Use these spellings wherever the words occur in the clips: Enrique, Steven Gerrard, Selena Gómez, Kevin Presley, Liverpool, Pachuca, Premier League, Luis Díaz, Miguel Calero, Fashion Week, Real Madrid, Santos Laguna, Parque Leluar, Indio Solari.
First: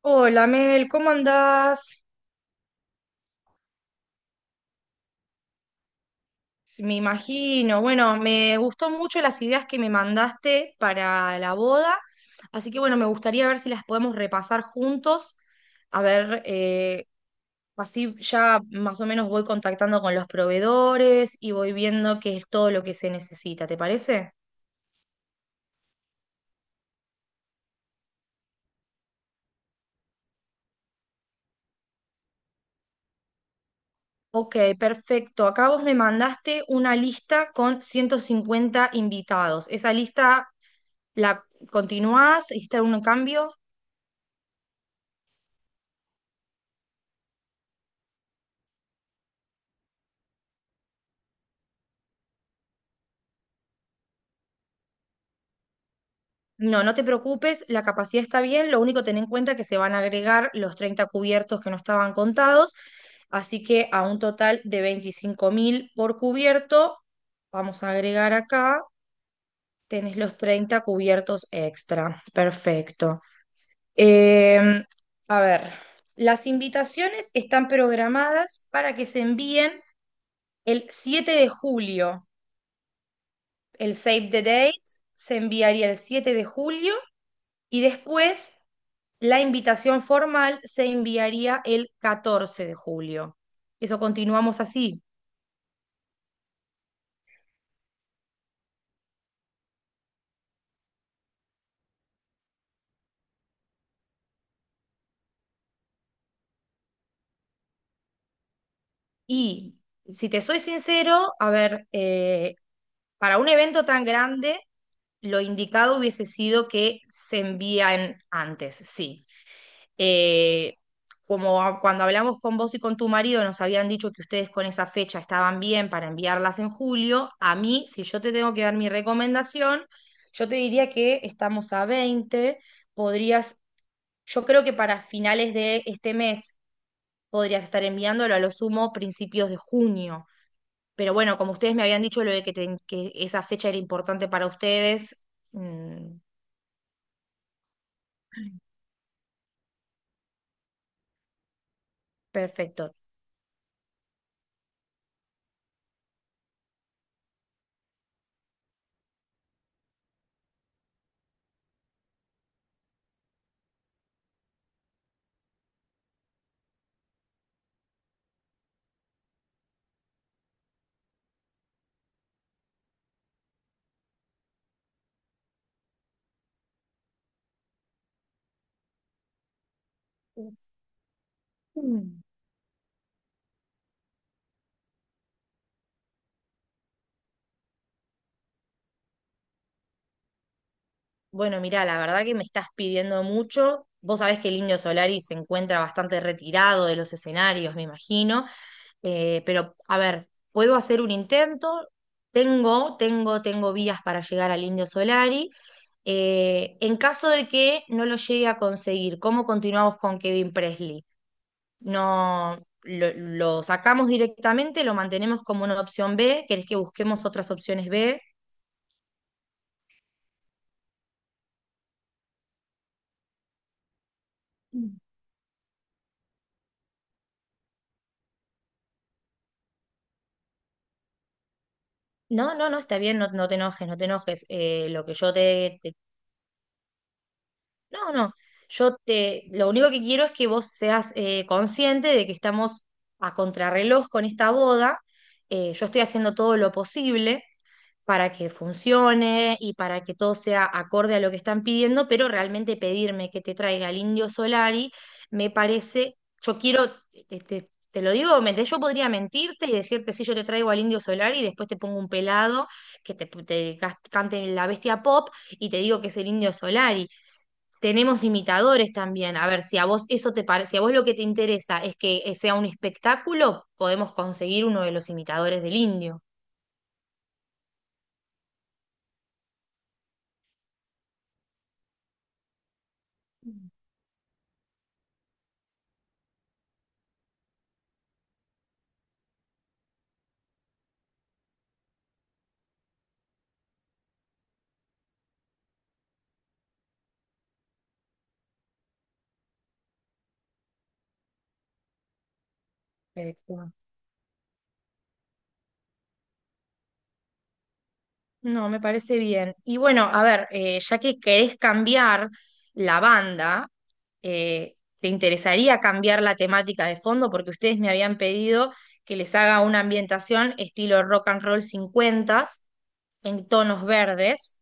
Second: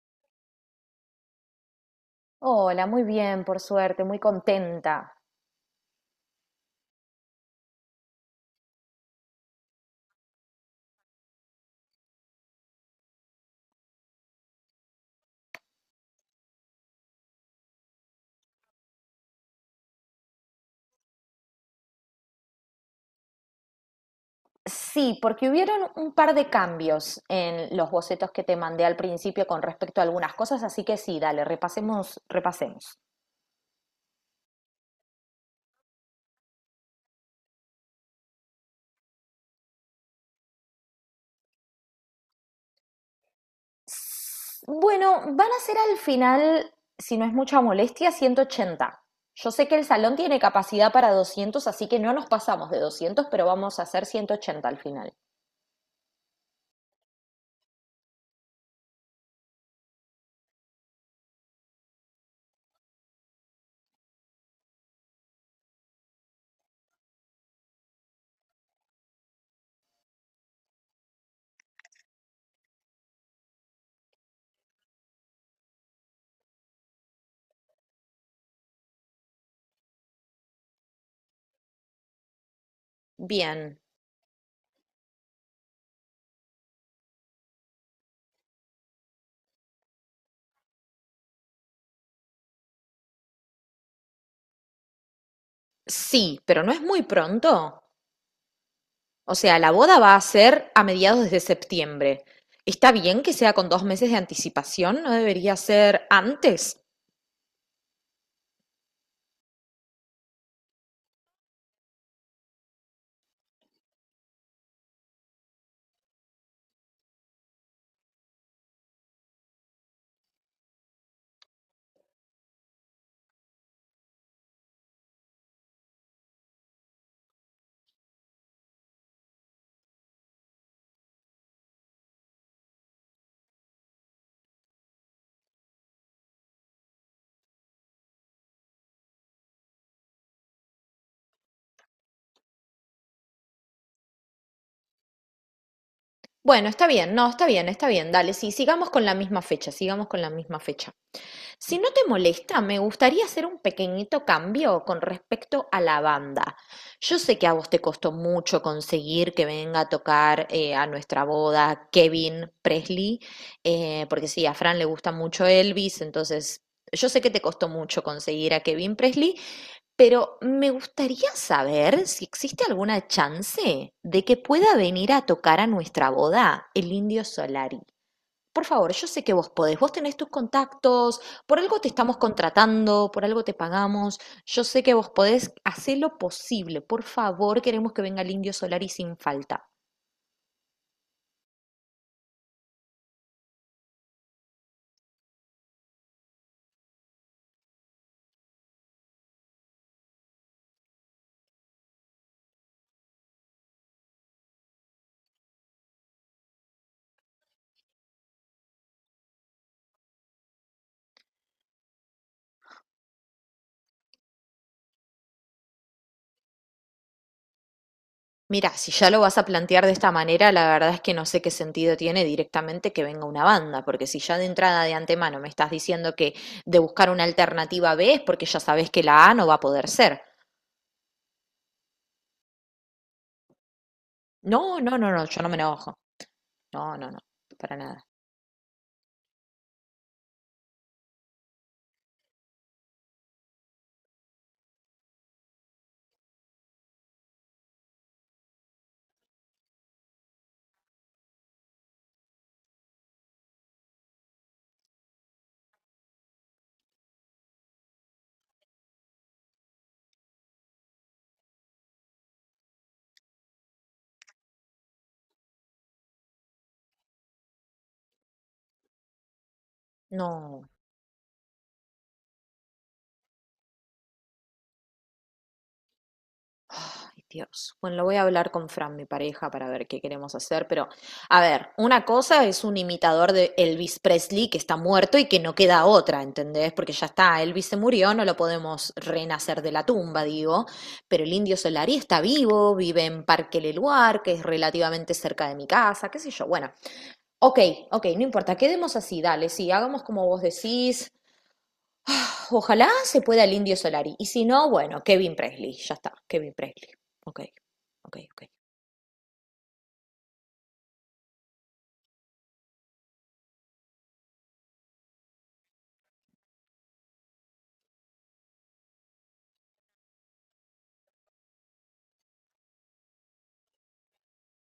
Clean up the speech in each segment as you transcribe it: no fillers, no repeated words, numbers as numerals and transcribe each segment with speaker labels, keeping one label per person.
Speaker 1: Hola Mel, ¿cómo andás?
Speaker 2: Hola, muy bien, por suerte, muy contenta.
Speaker 1: Sí, me imagino. Bueno, me gustó mucho las ideas que me mandaste para la boda, así que bueno, me gustaría ver si las podemos repasar juntos, a ver, así ya más o menos voy contactando con los proveedores y voy viendo qué es todo lo que se necesita, ¿te parece?
Speaker 2: Sí, porque hubieron un par de cambios en los bocetos que te mandé al principio con respecto a algunas cosas, así que sí, dale, repasemos, repasemos.
Speaker 1: Ok, perfecto. Acá vos me mandaste una lista con 150 invitados. ¿Esa lista la continuás? ¿Hiciste algún cambio?
Speaker 2: Bueno, van a ser al final, si no es mucha molestia, 180. Yo sé que el salón tiene capacidad para 200, así que no nos pasamos de 200, pero vamos a hacer 180 al final.
Speaker 1: No, no te preocupes, la capacidad está bien, lo único ten en cuenta que se van a agregar los 30 cubiertos que no estaban contados, así que a un total de 25.000 por cubierto, vamos a agregar acá, tenés los 30 cubiertos extra, perfecto. Em, a ver, las invitaciones están programadas para que se envíen el 7 de julio,
Speaker 2: Bien,
Speaker 1: el save the date se enviaría el 7 de julio y después... La invitación formal se enviaría el 14 de julio. Eso continuamos así.
Speaker 2: sí, pero no es muy pronto. O sea, la boda va a ser a mediados de septiembre. ¿Está bien que sea con 2 meses de anticipación? ¿No debería ser antes?
Speaker 1: Y si te soy sincero, a ver, para un evento tan grande, lo indicado hubiese sido que se envían antes, sí. Eh, cuando hablamos con vos y con tu marido, nos habían dicho que ustedes con esa fecha estaban bien para enviarlas en julio, a mí, si yo te tengo que dar mi recomendación, yo te diría que estamos a 20. Podrías, yo creo que para finales de este mes podrías estar enviándolo a lo sumo principios de junio. Pero bueno, como ustedes me habían dicho lo de que, que esa fecha era importante para ustedes, mm,
Speaker 2: Bueno, está bien, no, está bien, dale, sí, sigamos con la misma fecha, sigamos con la misma fecha. Si no te molesta, me
Speaker 1: perfecto.
Speaker 2: gustaría hacer un pequeñito cambio con respecto a la banda. Yo sé que a vos te costó mucho conseguir que venga a tocar a nuestra boda Kevin Presley, porque sí, a Fran le gusta mucho Elvis, entonces yo sé que te costó mucho conseguir a Kevin Presley, pero me gustaría saber si existe alguna chance de que pueda venir a tocar a nuestra boda el Indio Solari. Por favor, yo sé que vos podés, vos tenés tus contactos, por algo te estamos contratando, por algo te pagamos, yo sé que vos podés hacer lo posible, por favor, queremos que venga el Indio Solari sin falta.
Speaker 1: Bueno, mira, la verdad que me estás pidiendo mucho. Vos sabés que el Indio Solari se encuentra bastante retirado de los escenarios, me imagino. Pero, a ver, puedo hacer un intento. Tengo vías para llegar al Indio Solari. En caso de que no lo llegue a conseguir, ¿cómo continuamos con Kevin Presley? No, lo sacamos directamente, lo mantenemos como una opción B. ¿Querés que busquemos otras opciones B?
Speaker 2: Mira, si ya lo vas a plantear de esta manera, la verdad es que no sé qué sentido tiene directamente que venga una banda, porque si ya de entrada de antemano me estás diciendo que de buscar una alternativa B es porque ya sabes que la A no va a poder ser.
Speaker 1: No, no, no, está bien, no, no te enojes, no te enojes.
Speaker 2: No, no,
Speaker 1: Lo
Speaker 2: no,
Speaker 1: que
Speaker 2: no,
Speaker 1: yo
Speaker 2: yo no me enojo. No, no, no, para nada.
Speaker 1: no, no, yo te... Lo único que quiero es que vos seas consciente de que estamos a contrarreloj con esta boda. Yo estoy haciendo todo lo posible para que funcione y para que todo sea acorde a lo que están pidiendo, pero realmente pedirme que te traiga el Indio Solari me parece, yo quiero, te lo digo, yo podría mentirte y decirte, si yo te traigo al Indio Solari y después te pongo un pelado que cante la bestia pop y te digo que es el Indio Solari. Tenemos imitadores también. A ver, si a vos eso te
Speaker 2: No.
Speaker 1: parece, si a vos lo que te interesa es que sea un espectáculo, podemos conseguir uno de los imitadores del Indio.
Speaker 2: Ay, Dios. Bueno, lo voy a hablar con Fran, mi pareja, para ver qué queremos hacer, pero a ver, una cosa es un imitador de Elvis Presley que está muerto y que no queda otra, ¿entendés? Porque ya está, Elvis se murió, no lo podemos renacer de la tumba, digo, pero el Indio Solari está vivo, vive en Parque Leluar, que es relativamente cerca de mi casa, qué sé yo. Bueno, ok, ok, no importa, quedemos así, dale, sí, hagamos como vos decís. Ojalá se pueda el Indio Solari. Y si no, bueno, Kevin Presley. Ya está, Kevin Presley. Ok, ok, ok.
Speaker 1: No, me parece bien. Y bueno, a ver, ya que querés cambiar la banda, eh, ¿te interesaría cambiar la temática de fondo? Porque ustedes me habían pedido que les haga una ambientación estilo rock and roll 50 en tonos verdes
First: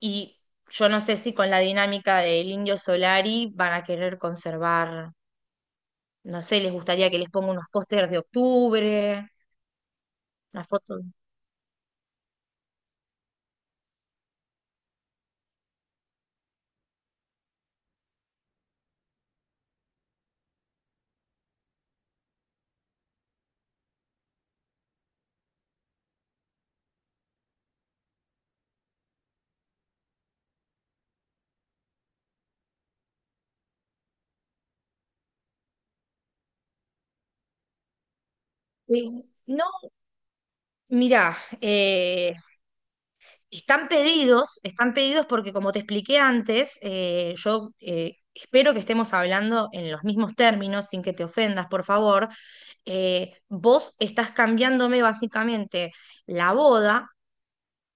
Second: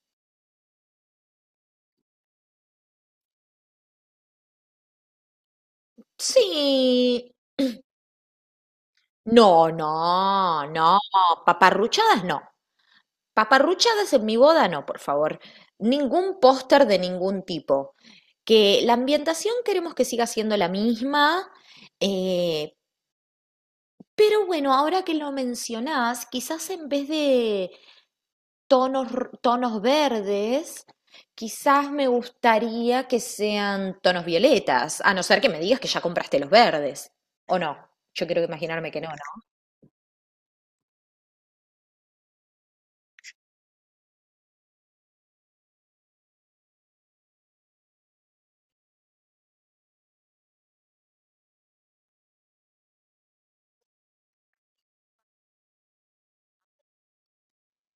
Speaker 1: y yo no sé si con la dinámica del Indio Solari van a querer conservar, no sé, les gustaría que les
Speaker 2: Sí.
Speaker 1: ponga unos pósters de octubre,
Speaker 2: No, no,
Speaker 1: una
Speaker 2: no.
Speaker 1: foto.
Speaker 2: Paparruchadas no. Paparruchadas en mi boda no, por favor. Ningún póster de ningún tipo. Que la ambientación queremos que siga siendo la misma. eh, pero bueno, ahora que lo mencionás, quizás en vez de tonos, tonos verdes, quizás me gustaría que sean tonos violetas, a no ser que me digas que ya compraste los verdes, ¿o no? Yo quiero imaginarme que no,
Speaker 1: Sí.
Speaker 2: ¿no?
Speaker 1: No, mirá, están pedidos, están pedidos porque como te expliqué antes, yo espero que estemos hablando en los mismos términos, sin que te ofendas, por favor. Vos estás cambiándome básicamente la boda,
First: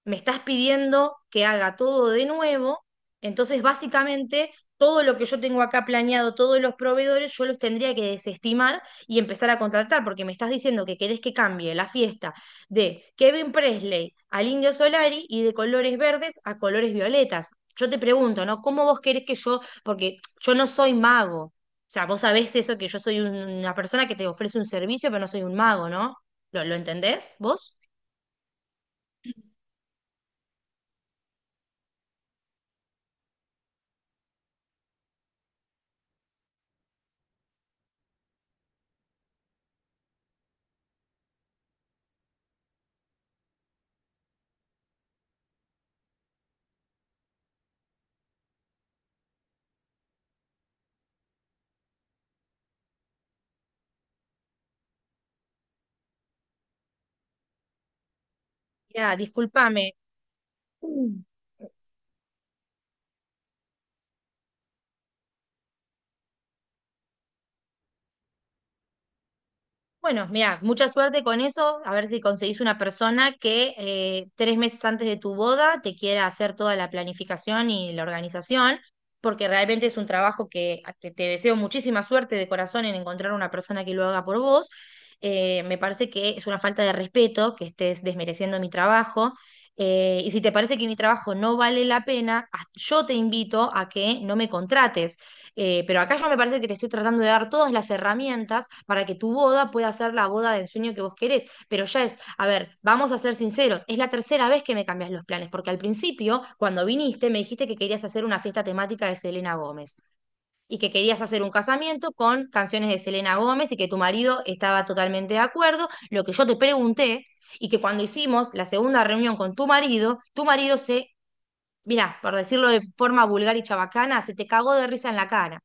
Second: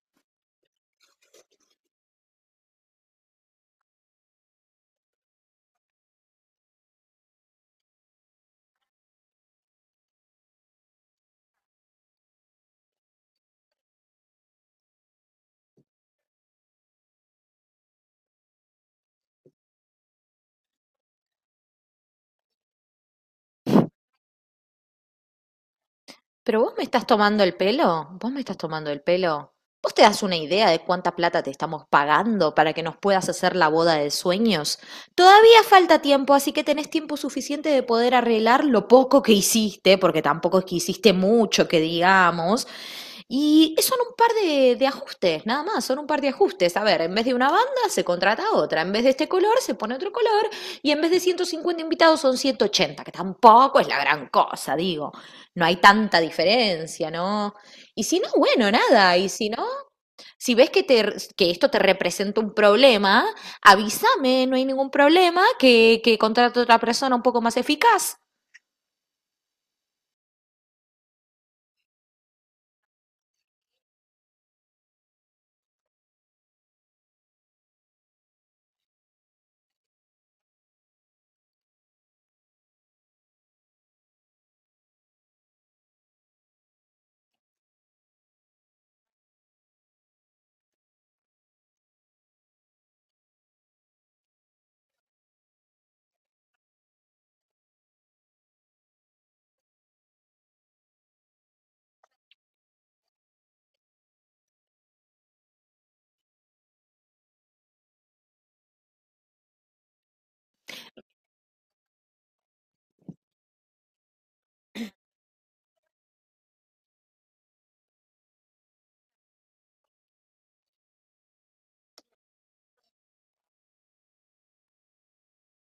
Speaker 1: me estás pidiendo que haga todo de nuevo, entonces básicamente todo lo que yo tengo acá planeado, todos los proveedores, yo los tendría que desestimar y empezar a contratar, porque me estás diciendo que querés que cambie la fiesta de Kevin Presley al Indio Solari y de colores verdes a colores violetas. Yo te pregunto, ¿no? ¿Cómo vos querés que yo, porque yo no soy mago? O sea, vos sabés eso, que yo soy una persona que te ofrece un servicio, pero no soy un mago, ¿no?
Speaker 2: Pero
Speaker 1: ¿Lo,
Speaker 2: vos
Speaker 1: lo
Speaker 2: me estás
Speaker 1: entendés
Speaker 2: tomando el
Speaker 1: vos?
Speaker 2: pelo, vos me estás tomando el pelo. ¿Vos te das una idea de cuánta plata te estamos pagando para que nos puedas hacer la boda de sueños? Todavía falta tiempo, así que tenés tiempo suficiente de poder arreglar lo poco que hiciste, porque tampoco es que hiciste mucho, que digamos, y son un par de ajustes, nada más, son un par de ajustes. A ver, en vez de una banda se contrata otra, en vez de este color se pone otro color y en vez de 150 invitados son 180 que tampoco es la gran cosa, digo, no hay tanta diferencia, ¿no? Y si no, bueno,
Speaker 1: Ya,
Speaker 2: nada, y si no,
Speaker 1: discúlpame.
Speaker 2: si ves que, te, que esto te representa un problema, avísame, no hay ningún problema, que contrato a otra persona un poco más eficaz.
Speaker 1: Bueno, mira, mucha suerte con eso, a ver si conseguís una persona que 3 meses antes de tu boda te quiera hacer toda la planificación y la organización, porque realmente es un trabajo que ah, te deseo muchísima suerte de corazón en encontrar una persona que lo haga por vos. Me parece que es una falta de respeto que estés desmereciendo mi trabajo. Y si te parece que mi trabajo no vale la pena, yo te invito a que no me contrates. Pero acá yo me parece que te estoy tratando de dar todas las herramientas para que tu boda pueda ser la boda de ensueño que vos querés. Pero ya es, a ver, vamos a ser sinceros, es la tercera vez que me cambias los planes, porque al principio, cuando viniste, me dijiste que querías hacer una fiesta temática de Selena Gómez y que querías hacer un casamiento con canciones de Selena Gómez y que tu marido estaba totalmente de acuerdo. Lo que yo te pregunté y que cuando hicimos la segunda reunión con tu marido se, mira, por decirlo de forma vulgar y chabacana, se te cagó de risa en la cara.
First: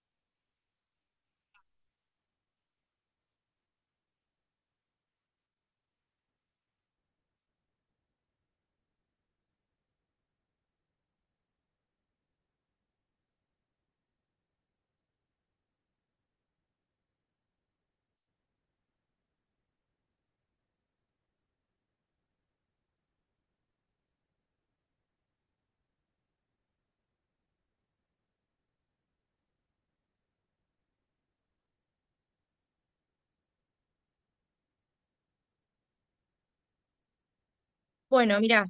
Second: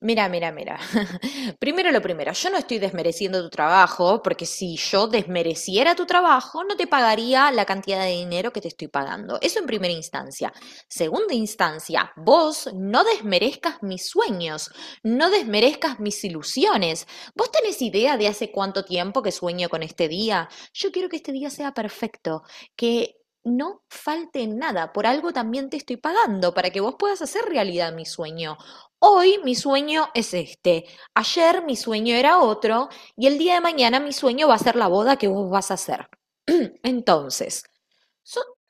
Speaker 2: Mira, mira, mira. Primero lo primero, yo no estoy desmereciendo tu trabajo, porque si yo desmereciera tu trabajo, no te pagaría la cantidad de dinero que te estoy pagando. Eso en primera instancia. Segunda instancia, vos no desmerezcas mis sueños, no desmerezcas mis ilusiones. ¿Vos tenés idea de hace cuánto tiempo que sueño con este día? Yo quiero que este día sea perfecto, que no falte nada. Por algo también te estoy pagando, para que vos puedas hacer realidad mi sueño. Hoy mi sueño es este, ayer mi sueño era otro y el día de mañana mi sueño va a ser la boda que vos vas a hacer. Entonces,
Speaker 1: Bueno,
Speaker 2: so-
Speaker 1: mirá,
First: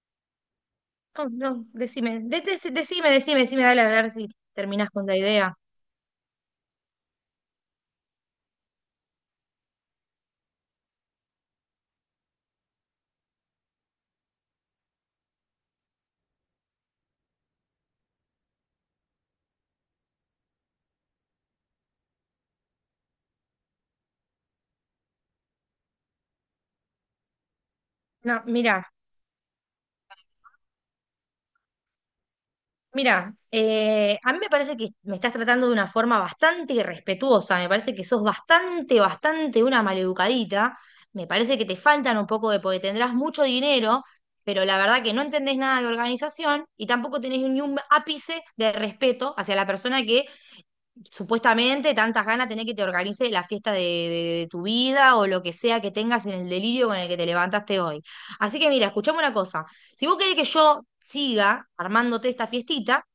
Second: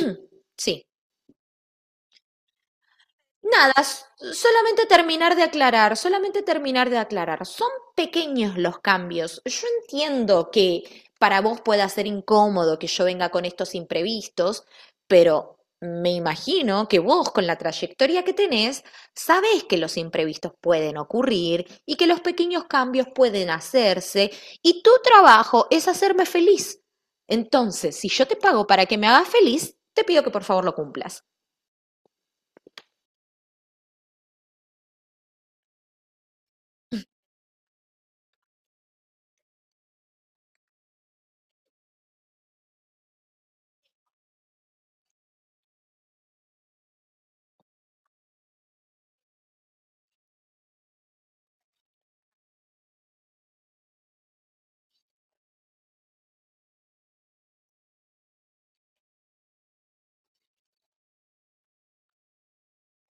Speaker 2: sí,
Speaker 1: no, no, decime, decime, decime, decime,
Speaker 2: nada,
Speaker 1: dale a ver si
Speaker 2: solamente
Speaker 1: terminás con la
Speaker 2: terminar de
Speaker 1: idea.
Speaker 2: aclarar, solamente terminar de aclarar. Son pequeños los cambios. Yo entiendo que para vos pueda ser incómodo que yo venga con estos imprevistos, pero me imagino que vos con la trayectoria que tenés, sabés que los imprevistos pueden ocurrir y que los pequeños cambios pueden hacerse y tu trabajo es hacerme feliz. Entonces, si yo te
Speaker 1: No,
Speaker 2: pago para
Speaker 1: mira,
Speaker 2: que me hagas feliz, te pido que por favor lo cumplas.
Speaker 1: mira, a mí me parece que me estás tratando de una forma bastante irrespetuosa, me parece que sos bastante una maleducadita, me parece que te faltan un poco de, porque tendrás mucho dinero, pero la verdad que no entendés nada de organización y tampoco tenés ni un ápice de respeto hacia la persona que supuestamente tantas ganas tenés que te organice la fiesta de, tu vida o lo que sea que tengas en el delirio con el que te levantaste hoy. Así que mira, escuchame una cosa. Si vos querés que yo siga armándote esta fiestita,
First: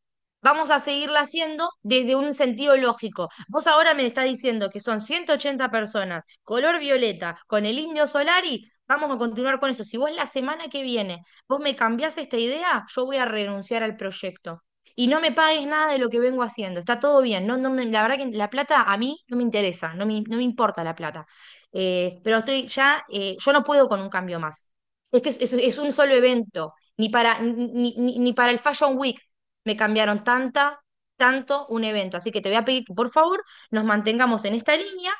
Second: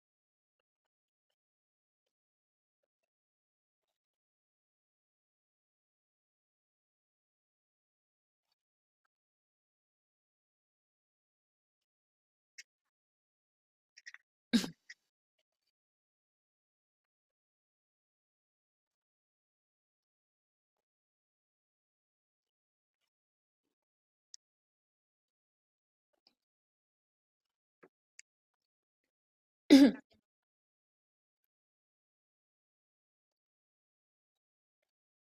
Speaker 1: vamos a seguirla haciendo desde un sentido lógico. Vos ahora me estás diciendo que son 180 personas, color violeta, con el indio Solari. Vamos a continuar con eso. Si vos la semana que viene vos me cambiás esta idea, yo voy a renunciar al proyecto y no me pagues nada de lo que vengo haciendo. Está todo bien. No, la verdad que la plata a mí no me interesa, no me importa la plata. Pero estoy ya, yo no puedo con un cambio más. Este es, es un solo evento. Ni para, ni, ni para el Fashion Week me cambiaron tanto un evento. Así que te voy a pedir que por favor nos mantengamos en esta línea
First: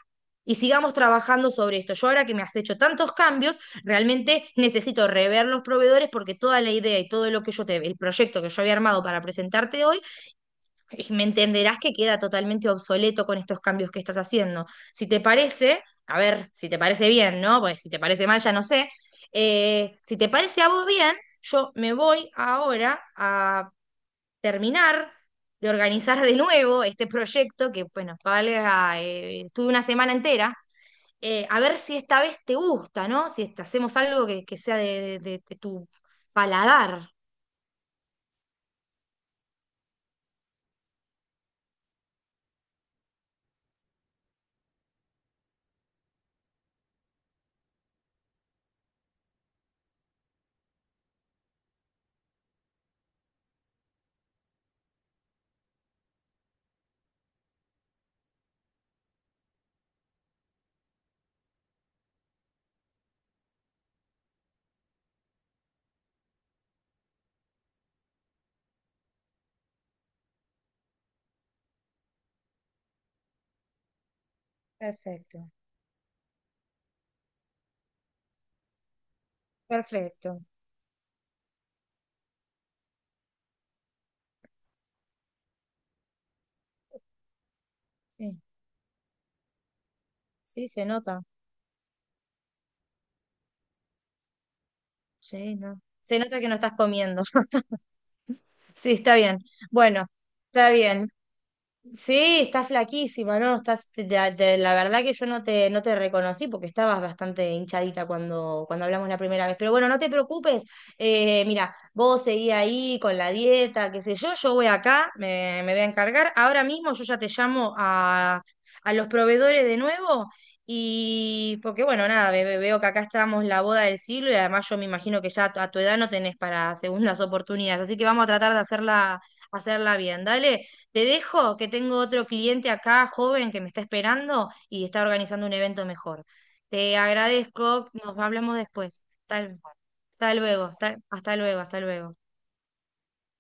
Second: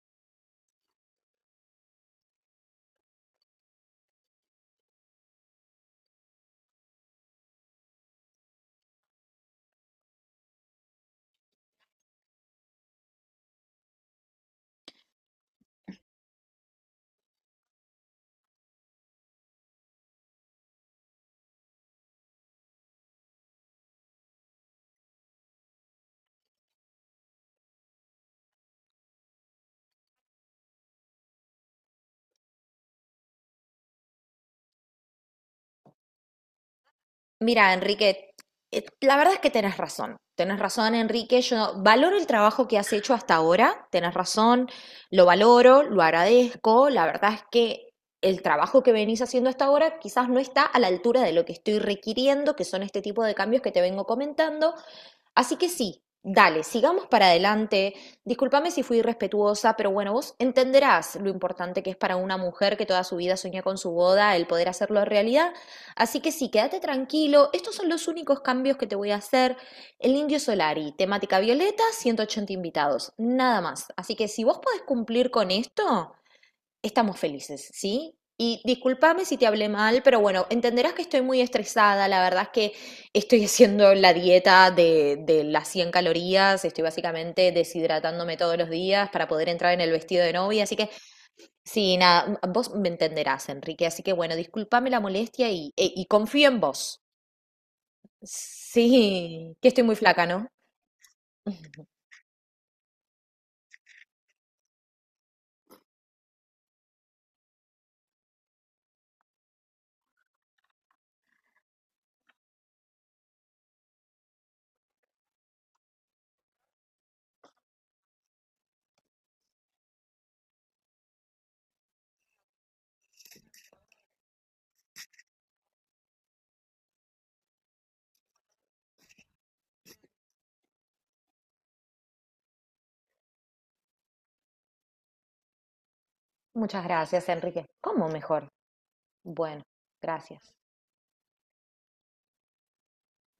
Speaker 1: y sigamos trabajando sobre esto. Yo ahora que me has hecho tantos cambios, realmente necesito rever los proveedores porque toda la idea y todo lo que yo te, el proyecto que yo había armado para presentarte hoy, me entenderás que queda totalmente obsoleto con estos cambios que estás haciendo. Si te parece, a ver, si te parece bien, ¿no? Pues si te parece mal, ya no sé. Si te parece a vos bien, yo me voy ahora a terminar de organizar de nuevo este proyecto que, bueno, valga, estuve una semana entera a ver si esta vez te gusta, ¿no? Si hacemos algo que, de tu paladar.
Speaker 2: Mira, Enrique, la verdad es que tenés razón. Tenés razón, Enrique. Yo valoro el trabajo que has hecho hasta ahora. Tenés razón, lo valoro, lo agradezco. La verdad es que el trabajo que venís haciendo hasta ahora quizás no está a la altura de lo que estoy requiriendo, que son este tipo de cambios que te vengo comentando. Así que sí, dale, sigamos para adelante. Discúlpame si fui irrespetuosa, pero bueno, vos entenderás lo importante que es para una mujer que toda su vida soñó con su boda el poder hacerlo realidad. Así que sí, quédate tranquilo. Estos son los únicos cambios que te voy a hacer. El Indio Solari, temática violeta, 180 invitados, nada más. Así que si vos podés cumplir con
Speaker 1: Perfecto,
Speaker 2: esto, estamos felices, ¿sí? Y discúlpame si te hablé mal, pero
Speaker 1: perfecto.
Speaker 2: bueno, entenderás que estoy muy estresada. La verdad es que estoy haciendo la dieta de las 100 calorías. Estoy básicamente deshidratándome
Speaker 1: Sí,
Speaker 2: todos los días para poder entrar en el vestido de novia.
Speaker 1: sí,
Speaker 2: Así
Speaker 1: se
Speaker 2: que
Speaker 1: nota.
Speaker 2: sí, nada, vos me entenderás, Enrique, así que bueno, discúlpame la molestia
Speaker 1: Sí,
Speaker 2: y,
Speaker 1: no.
Speaker 2: e- y
Speaker 1: Se nota
Speaker 2: confío
Speaker 1: que no
Speaker 2: en
Speaker 1: estás
Speaker 2: vos.
Speaker 1: comiendo. Sí, está bien.
Speaker 2: Sí, que estoy muy
Speaker 1: Bueno,
Speaker 2: flaca, ¿no?
Speaker 1: está bien. Sí, estás flaquísima, ¿no? Estás, la verdad que yo no te, no te reconocí porque estabas bastante hinchadita cuando, cuando hablamos la primera vez. Pero bueno, no te preocupes. Vos seguí ahí con la dieta, qué sé yo. Yo voy acá, me voy a encargar. Ahora mismo yo ya te llamo a los proveedores de nuevo. Y porque bueno, nada, veo que acá estamos la boda del siglo y además yo me imagino que ya a tu edad no tenés para segundas oportunidades. Así que vamos a tratar de hacerla, hacerla bien, dale. Te dejo que tengo otro cliente acá, joven, que me está esperando y está organizando un evento mejor.
Speaker 2: Muchas
Speaker 1: Te
Speaker 2: gracias, Enrique.
Speaker 1: agradezco,
Speaker 2: ¿Cómo
Speaker 1: nos
Speaker 2: mejor?
Speaker 1: hablamos después.
Speaker 2: Bueno,
Speaker 1: Tal, hasta
Speaker 2: gracias.
Speaker 1: luego, hasta luego, hasta luego.